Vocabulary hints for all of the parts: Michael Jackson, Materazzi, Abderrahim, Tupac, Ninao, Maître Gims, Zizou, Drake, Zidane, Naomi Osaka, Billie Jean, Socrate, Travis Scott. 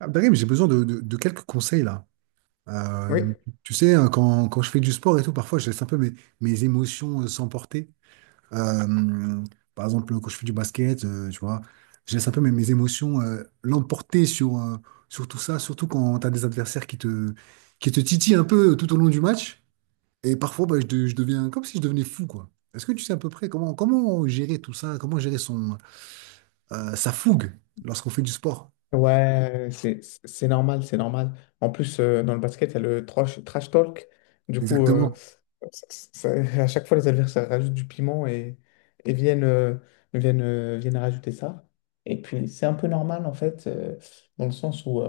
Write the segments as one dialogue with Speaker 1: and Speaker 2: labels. Speaker 1: Abderrahim, j'ai besoin de quelques conseils là.
Speaker 2: Oui,
Speaker 1: Euh, Tu sais, hein, quand je fais du sport et tout, parfois je laisse un peu mes, mes émotions s'emporter. Euh, Par exemple, quand je fais du basket, tu vois, je laisse un peu mes, mes émotions l'emporter sur sur tout ça, surtout quand tu as des adversaires qui te titillent un peu tout au long du match. Et parfois, bah, je deviens comme si je devenais fou, quoi. Est-ce que tu sais à peu près comment gérer tout ça, comment gérer son, sa fougue lorsqu'on fait du sport?
Speaker 2: ouais, c'est normal, c'est normal. En plus, dans le basket, il y a le trash talk. Du coup,
Speaker 1: Exactement.
Speaker 2: ça- ça- à chaque fois, les adversaires rajoutent du piment et viennent rajouter ça. Et puis, c'est un peu normal, en fait, dans le sens où,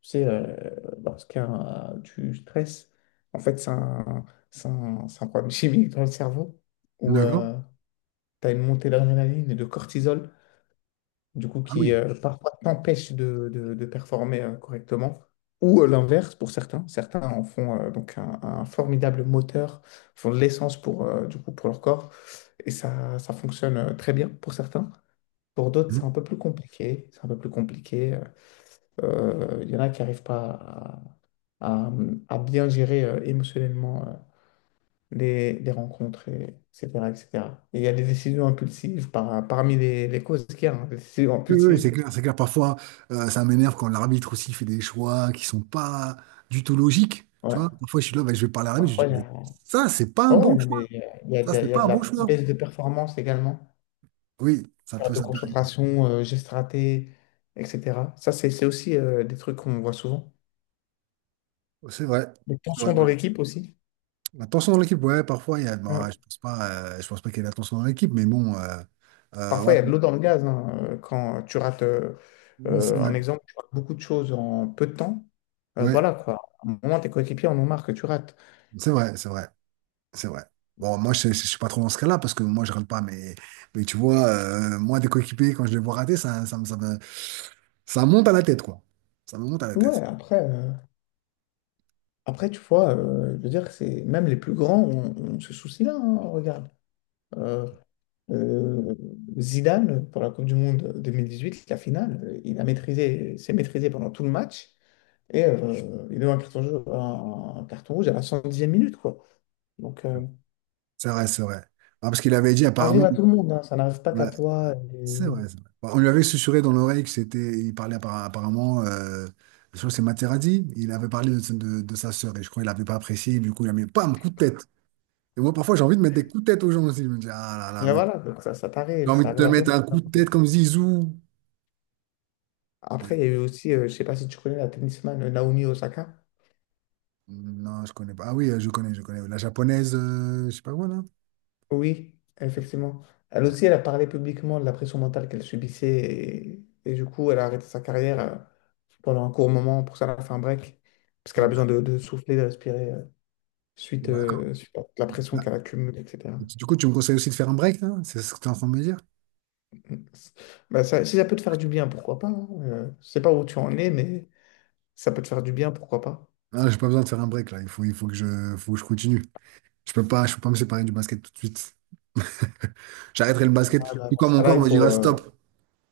Speaker 2: tu sais, lorsqu'il y a du stress, en fait, c'est un problème chimique dans le cerveau où
Speaker 1: D'accord?
Speaker 2: tu as une montée d'adrénaline et de cortisol. Du coup,
Speaker 1: Ah
Speaker 2: qui
Speaker 1: oui.
Speaker 2: parfois t'empêche de performer correctement, ou l'inverse pour certains. Certains en font donc un formidable moteur, font de l'essence pour, du coup, pour leur corps, et ça fonctionne très bien pour certains. Pour d'autres, c'est
Speaker 1: Mmh.
Speaker 2: un peu plus compliqué. C'est un peu plus compliqué. Il y en a qui n'arrivent pas à, à- à bien gérer émotionnellement les rencontres, etc., etc. Et il y a des décisions impulsives parmi les causes qu'il y a, hein, des décisions
Speaker 1: Oui, oui, c'est
Speaker 2: impulsives.
Speaker 1: clair, c'est clair. Parfois, ça m'énerve quand l'arbitre aussi fait des choix qui sont pas du tout logiques. Tu
Speaker 2: Ouais.
Speaker 1: vois, parfois, je suis là, ben, je vais parler à l'arbitre, je dis,
Speaker 2: Parfois,
Speaker 1: mais ça, c'est pas un
Speaker 2: ouais,
Speaker 1: bon
Speaker 2: ouais, non,
Speaker 1: choix.
Speaker 2: mais
Speaker 1: Ça,
Speaker 2: il
Speaker 1: c'est
Speaker 2: y a
Speaker 1: pas
Speaker 2: de
Speaker 1: un bon
Speaker 2: la
Speaker 1: choix.
Speaker 2: baisse de performance également,
Speaker 1: Oui, ça peut,
Speaker 2: perte de
Speaker 1: ça peut arriver.
Speaker 2: concentration, gestes ratés, etc. Ça, c'est aussi des trucs qu'on voit souvent.
Speaker 1: Oh, c'est vrai.
Speaker 2: Des
Speaker 1: C'est vrai.
Speaker 2: tensions
Speaker 1: Ben,
Speaker 2: dans l'équipe aussi.
Speaker 1: la tension dans l'équipe, ouais, parfois, il y a,
Speaker 2: Euh,
Speaker 1: ben, je pense pas qu'il y ait de la tension dans l'équipe, mais bon,
Speaker 2: Parfois,
Speaker 1: ouais,
Speaker 2: il y a de l'eau dans le gaz, hein. Quand tu rates,
Speaker 1: c'est vrai.
Speaker 2: un exemple, tu rates beaucoup de choses en peu de temps.
Speaker 1: Ouais,
Speaker 2: Voilà quoi. À un moment, tes coéquipiers en ont marre que tu rates.
Speaker 1: c'est vrai, c'est vrai. C'est vrai. Bon, moi, je ne suis pas trop dans ce cas-là parce que moi, je râle pas. Mais tu vois, moi, des coéquipiers, quand je les vois rater, ça monte à la tête, quoi. Ça me monte à la
Speaker 2: Ouais,
Speaker 1: tête.
Speaker 2: après tu vois, je veux dire, c'est même les plus grands ont ce souci-là, hein. Regarde. Euh, Euh, Zidane, pour la Coupe du Monde 2018, la finale, il a maîtrisé, s'est maîtrisé pendant tout le match et il a eu un carton rouge à la 110e minute, quoi. Donc,
Speaker 1: C'est vrai, c'est vrai. Ah, parce qu'il avait dit
Speaker 2: ça arrive
Speaker 1: apparemment.
Speaker 2: à tout le monde, hein, ça n'arrive pas
Speaker 1: Ouais,
Speaker 2: qu'à toi.
Speaker 1: c'est
Speaker 2: Et,
Speaker 1: vrai, c'est vrai. Bon, on lui avait susurré dans l'oreille que c'était. Il parlait apparemment. Je crois que c'est Materazzi. Il avait parlé de sa sœur et je crois qu'il n'avait pas apprécié. Du coup, il a mis pam, coup de tête. Et moi, parfois, j'ai envie de mettre des coups de tête aux gens aussi. Je me dis, ah là là,
Speaker 2: et
Speaker 1: mais
Speaker 2: voilà, donc ça
Speaker 1: j'ai
Speaker 2: t'arrive,
Speaker 1: envie
Speaker 2: ça
Speaker 1: de te
Speaker 2: arrive à tout le
Speaker 1: mettre un coup de tête
Speaker 2: monde.
Speaker 1: comme Zizou. Mais,
Speaker 2: Après, il y a eu aussi, je sais pas si tu connais la tennisman Naomi Osaka.
Speaker 1: non, je connais pas. Ah oui, je connais, je connais. La japonaise, je sais pas quoi, là.
Speaker 2: Oui, effectivement. Elle
Speaker 1: Ouais.
Speaker 2: aussi, elle a parlé publiquement de la pression mentale qu'elle subissait et du coup, elle a arrêté sa carrière pendant un court moment. Pour ça, elle a fait un break parce qu'elle a
Speaker 1: Bah,
Speaker 2: besoin de souffler, de respirer
Speaker 1: d'accord.
Speaker 2: suite à la pression
Speaker 1: Ah,
Speaker 2: qu'elle accumule, etc.
Speaker 1: du coup, tu me conseilles aussi de faire un break, là? C'est ce que tu es en train de me dire?
Speaker 2: Bah, si ça peut te faire du bien, pourquoi pas, hein. Je sais pas où tu en es, mais ça peut te faire du bien, pourquoi pas.
Speaker 1: Ah, j'ai pas besoin de faire un break, là. Il faut que je continue. Je peux pas me séparer du basket tout de suite. J'arrêterai le basket.
Speaker 2: Ah, bah,
Speaker 1: Tout
Speaker 2: dans
Speaker 1: quand
Speaker 2: ce
Speaker 1: mon
Speaker 2: cas-là,
Speaker 1: corps me dira stop.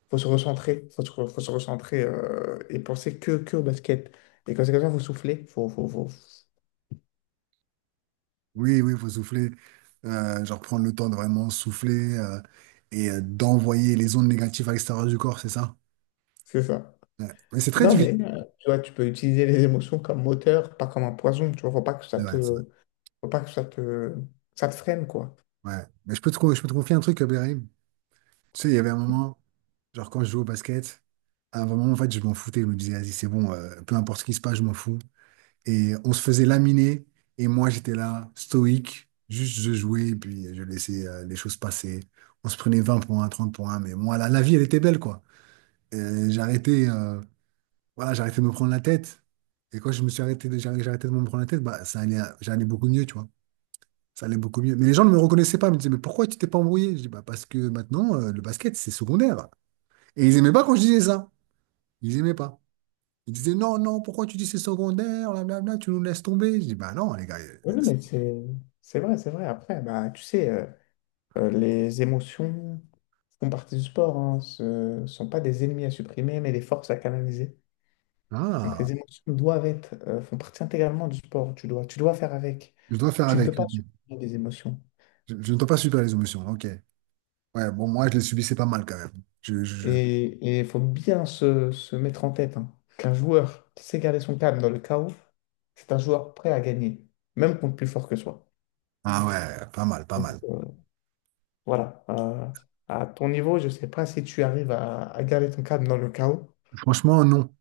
Speaker 2: faut se recentrer, faut se recentrer et penser que au basket. Et quand c'est comme ça, il faut souffler,
Speaker 1: Oui, oui, il faut souffler. Genre prendre le temps de vraiment souffler et d'envoyer les ondes négatives à l'extérieur du corps, c'est ça?
Speaker 2: c'est ça.
Speaker 1: Ouais. Mais c'est très
Speaker 2: Non,
Speaker 1: difficile.
Speaker 2: mais tu vois, tu peux utiliser les émotions comme moteur, pas comme un poison. Tu vois,
Speaker 1: Ouais,
Speaker 2: faut pas que ça te freine, quoi.
Speaker 1: ouais, mais je peux te confier un truc, Abderrahim. Tu sais, il y avait un moment, genre quand je jouais au basket, à un moment, en fait, je m'en foutais. Je me disais, vas-y, c'est bon, peu importe ce qui se passe, je m'en fous. Et on se faisait laminer, et moi, j'étais là, stoïque, juste je jouais, et puis je laissais les choses passer. On se prenait 20 points, 30 points, mais moi, la vie, elle était belle, quoi. Euh, J'arrêtais, euh, voilà, j'arrêtais de me prendre la tête. Et quand je me suis arrêté de me prendre la tête, bah, ça allait, j'allais beaucoup mieux, tu vois. Ça allait beaucoup mieux. Mais les gens ne me reconnaissaient pas. Ils me disaient, mais pourquoi tu t'es pas embrouillé? Je dis, bah, parce que maintenant, le basket, c'est secondaire. Et ils aimaient pas quand je disais ça. Ils aimaient pas. Ils disaient, non, non, pourquoi tu dis c'est secondaire, blablabla, tu nous laisses tomber. Je dis, bah non, les gars.
Speaker 2: Oui, non, mais c'est vrai, c'est vrai. Après, bah, tu sais, les émotions font partie du sport, hein. Ce ne sont pas des ennemis à supprimer, mais des forces à canaliser. Donc
Speaker 1: Ah,
Speaker 2: les émotions font partie intégralement du sport. Tu dois faire avec.
Speaker 1: je dois faire
Speaker 2: Tu ne peux
Speaker 1: avec.
Speaker 2: pas
Speaker 1: Ok.
Speaker 2: supprimer des émotions.
Speaker 1: Je ne dois pas subir les émotions. Ok. Ouais, bon, moi, je les subissais pas mal quand même. Je, je- je-
Speaker 2: Et il faut bien se mettre en tête, hein, qu'un joueur qui sait garder son calme dans le chaos, c'est un joueur prêt à gagner, même contre plus fort que soi.
Speaker 1: Ah ouais, pas mal, pas
Speaker 2: Donc
Speaker 1: mal.
Speaker 2: voilà. À ton niveau, je ne sais pas si tu arrives à garder ton calme dans le chaos.
Speaker 1: Franchement, non.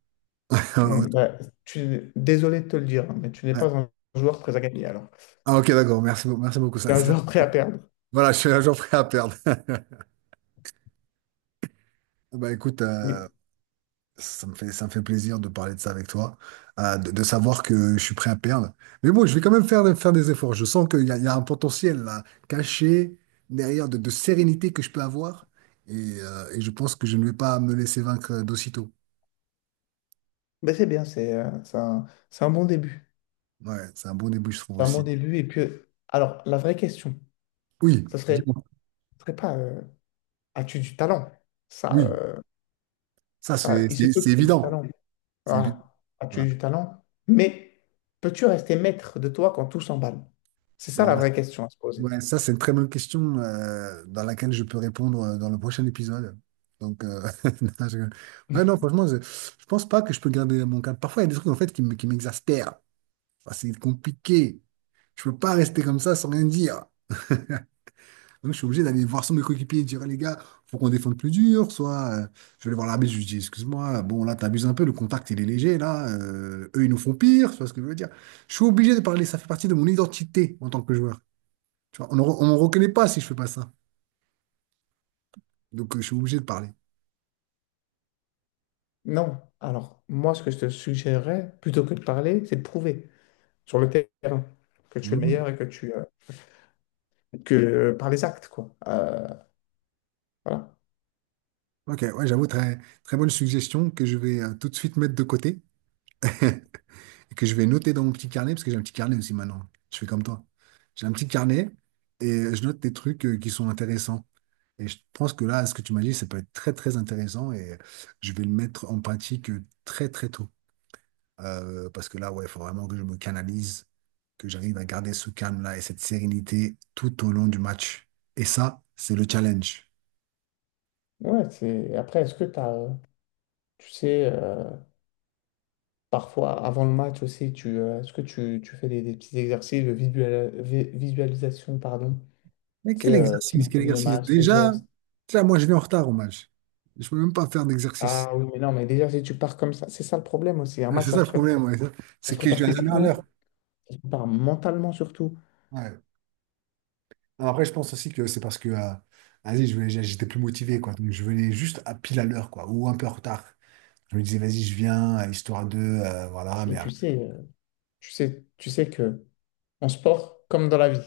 Speaker 2: Bah, désolé de te le dire, hein, mais tu n'es pas un joueur prêt à gagner alors.
Speaker 1: Ah, ok, d'accord. Merci beaucoup.
Speaker 2: Tu es un joueur prêt à perdre.
Speaker 1: Voilà, je suis un jour prêt à perdre. Bah écoute,
Speaker 2: Oui,
Speaker 1: ça me fait plaisir de parler de ça avec toi, de savoir que je suis prêt à perdre. Mais bon, je vais quand même faire des efforts. Je sens qu'il y a un potentiel là, caché derrière de sérénité que je peux avoir. Et, et je pense que je ne vais pas me laisser vaincre d'aussitôt.
Speaker 2: mais c'est bien, c'est un bon début.
Speaker 1: Ouais, c'est un bon début, je trouve
Speaker 2: Clairement au
Speaker 1: aussi.
Speaker 2: début. Et puis, alors, la vraie question,
Speaker 1: Oui,
Speaker 2: ça serait,
Speaker 1: dis-moi.
Speaker 2: ça serait pas as-tu du talent? Ça,
Speaker 1: Oui,
Speaker 2: euh,
Speaker 1: ça
Speaker 2: Ça, il se peut
Speaker 1: c'est
Speaker 2: que tu aies du
Speaker 1: évident.
Speaker 2: talent.
Speaker 1: C'est évident.
Speaker 2: Voilà.
Speaker 1: Ouais.
Speaker 2: As-tu du talent? Mais peux-tu rester maître de toi quand tout s'emballe? C'est ça la
Speaker 1: Bah,
Speaker 2: vraie question à se poser.
Speaker 1: ouais, ça, c'est une très bonne question dans laquelle je peux répondre dans le prochain épisode. Donc, non, je rigole. Ouais, non, franchement, je pense pas que je peux garder mon calme. Parfois, il y a des trucs en fait qui m'exaspèrent. Enfin, c'est compliqué. Je peux pas rester comme ça sans rien dire. Donc, je suis obligé d'aller voir sur mes coéquipiers et dire, "Hey, les gars, faut qu'on défende plus dur. Soit, je vais aller voir l'arbitre, je lui dis, excuse-moi, bon, là, t'abuses un peu, le contact, il est léger, là. Eux, ils nous font pire. Tu vois ce que je veux dire? Je suis obligé de parler, ça fait partie de mon identité en tant que joueur. Tu vois, on me reconnaît pas si je fais pas ça. Donc, je suis obligé de parler.
Speaker 2: Non. Alors, moi, ce que je te suggérerais, plutôt que de parler, c'est de prouver sur le terrain que tu es le
Speaker 1: Hmm.
Speaker 2: meilleur et que tu. Que par les actes, quoi. Voilà.
Speaker 1: Ok, ouais, j'avoue, très, très bonne suggestion que je vais tout de suite mettre de côté et que je vais noter dans mon petit carnet, parce que j'ai un petit carnet aussi maintenant. Je fais comme toi. J'ai un petit carnet et je note des trucs qui sont intéressants. Et je pense que là, ce que tu m'as dit, ça peut être très, très intéressant et je vais le mettre en pratique très, très tôt. Parce que là, ouais, il faut vraiment que je me canalise, que j'arrive à garder ce calme-là et cette sérénité tout au long du match. Et ça, c'est le challenge.
Speaker 2: Ouais, Après, tu sais, parfois avant le match aussi, est-ce que tu fais des petits exercices de visualisation, pardon?
Speaker 1: Mais
Speaker 2: Tu sais,
Speaker 1: quel exercice, quel
Speaker 2: t'imagines le
Speaker 1: exercice.
Speaker 2: match, les
Speaker 1: Déjà,
Speaker 2: gestes.
Speaker 1: tu sais, moi je viens en retard au match. Je peux même pas faire d'exercice.
Speaker 2: Ah oui, mais non, mais déjà, si tu pars comme ça, c'est ça le problème aussi. Un
Speaker 1: Ouais,
Speaker 2: match,
Speaker 1: c'est
Speaker 2: ça
Speaker 1: ça
Speaker 2: se
Speaker 1: le
Speaker 2: prépare.
Speaker 1: problème, ouais.
Speaker 2: Ça se
Speaker 1: C'est que je
Speaker 2: prépare
Speaker 1: viens jamais à
Speaker 2: physiquement.
Speaker 1: l'heure.
Speaker 2: Qui te mentalement surtout.
Speaker 1: Ouais. Alors, après, je pense aussi que c'est parce que vas-y, j'étais plus motivé, quoi. Donc je venais juste à pile à l'heure, quoi, ou un peu en retard. Je me disais, vas-y, je viens, histoire de, voilà, mais
Speaker 2: Et
Speaker 1: après.
Speaker 2: tu sais que en sport, comme dans la vie.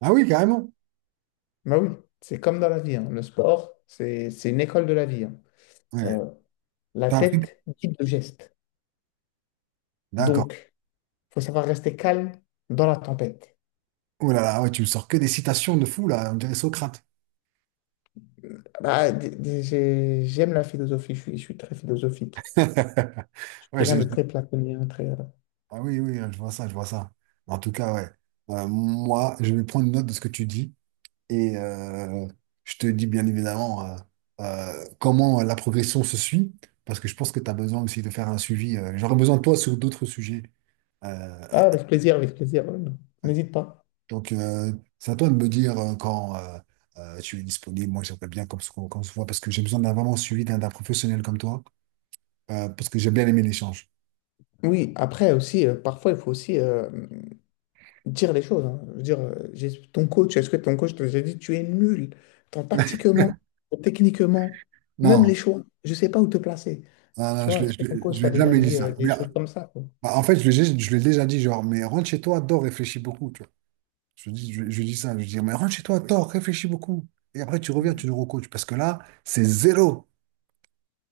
Speaker 1: Ah oui, carrément.
Speaker 2: Bah oui, c'est comme dans la vie, hein. Le sport, c'est une école de la vie, hein.
Speaker 1: Ouais.
Speaker 2: Euh, la
Speaker 1: T'as appris.
Speaker 2: tête guide le geste.
Speaker 1: D'accord.
Speaker 2: Donc, faut savoir rester calme dans la tempête.
Speaker 1: Oh là là, ouais, tu me sors que des citations de fou, là, on dirait Socrate.
Speaker 2: Bah, j'aime la philosophie, je suis très philosophique. Je suis
Speaker 1: Ouais,
Speaker 2: quelqu'un
Speaker 1: j'ai-
Speaker 2: de très platonien.
Speaker 1: Ah oui, oui, je vois ça, je vois ça. En tout cas, ouais. Moi, je vais prendre note de ce que tu dis et je te dis bien évidemment comment la progression se suit, parce que je pense que tu as besoin aussi de faire un suivi. J'aurais besoin de toi sur d'autres sujets. Euh,
Speaker 2: Ah, avec plaisir, non.
Speaker 1: euh,
Speaker 2: N'hésite pas.
Speaker 1: donc, euh, c'est à toi de me dire quand tu es disponible. Moi, j'aimerais bien qu'on se voit parce que j'ai besoin d'un vraiment suivi d'un professionnel comme toi, parce que j'ai bien aimé l'échange.
Speaker 2: Oui, après aussi, parfois, il faut aussi dire les choses, hein. Je veux dire, est-ce que ton coach te déjà dit, tu es nul, tant tactiquement, tant techniquement, même les
Speaker 1: Non,
Speaker 2: choix, je ne sais pas où te placer.
Speaker 1: non,
Speaker 2: Tu
Speaker 1: non, je
Speaker 2: vois,
Speaker 1: ne l'ai
Speaker 2: est-ce
Speaker 1: je
Speaker 2: que ton
Speaker 1: l'ai-
Speaker 2: coach
Speaker 1: je
Speaker 2: t'a
Speaker 1: l'ai
Speaker 2: déjà
Speaker 1: jamais dit
Speaker 2: dit
Speaker 1: ça.
Speaker 2: des choses comme ça, quoi?
Speaker 1: Bah, en fait, je lui ai déjà dit, genre, mais rentre chez toi, dors, réfléchis beaucoup, tu vois. Je lui dis, je lui dis ça, je lui dis, mais rentre chez toi, dors, réfléchis beaucoup. Et après, tu reviens, tu nous recoaches, parce que là, c'est zéro.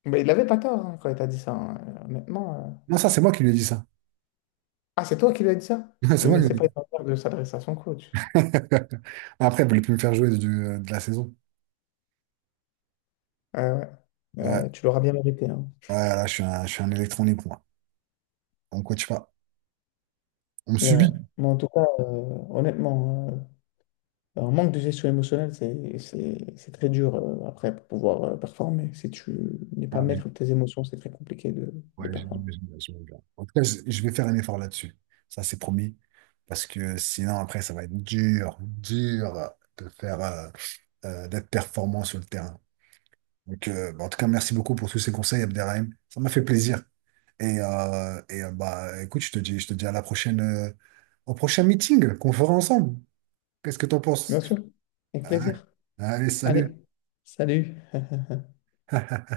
Speaker 2: Mais il n'avait pas tort, hein, quand il t'a dit ça, hein. Honnêtement.
Speaker 1: Non, ça, c'est moi qui lui ai dit ça.
Speaker 2: Ah, c'est toi qui lui as dit ça?
Speaker 1: C'est
Speaker 2: Oui,
Speaker 1: moi
Speaker 2: mais
Speaker 1: qui
Speaker 2: c'est
Speaker 1: lui ai
Speaker 2: pas
Speaker 1: dit.
Speaker 2: une manière de s'adresser à son coach.
Speaker 1: Après, elle voulait plus me faire jouer de la saison.
Speaker 2: Ah ouais.
Speaker 1: Ouais, ouais,
Speaker 2: Tu l'auras bien mérité, hein.
Speaker 1: là, je suis un électron libre, moi. On ne coach pas. On me
Speaker 2: Et ouais.
Speaker 1: subit.
Speaker 2: Mais en tout cas, honnêtement, hein, un manque de gestion émotionnelle, c'est très dur après pour pouvoir performer. Si tu n'es
Speaker 1: Ouais,
Speaker 2: pas
Speaker 1: j'ai-
Speaker 2: maître de tes émotions, c'est très compliqué de, de performer.
Speaker 1: J'imagine bien, j'imagine bien. En tout cas, je vais faire un effort là-dessus. Ça, c'est promis. Parce que sinon, après, ça va être dur, dur de faire. D'être performant sur le terrain. Donc, bah, en tout cas, merci beaucoup pour tous ces conseils, Abderrahim. Ça m'a fait plaisir. Et, et bah, écoute, je te dis à la prochaine, au prochain meeting qu'on fera ensemble. Qu'est-ce que t'en penses?
Speaker 2: Bien sûr, avec
Speaker 1: Ah,
Speaker 2: plaisir.
Speaker 1: allez,
Speaker 2: Allez,
Speaker 1: salut.
Speaker 2: salut.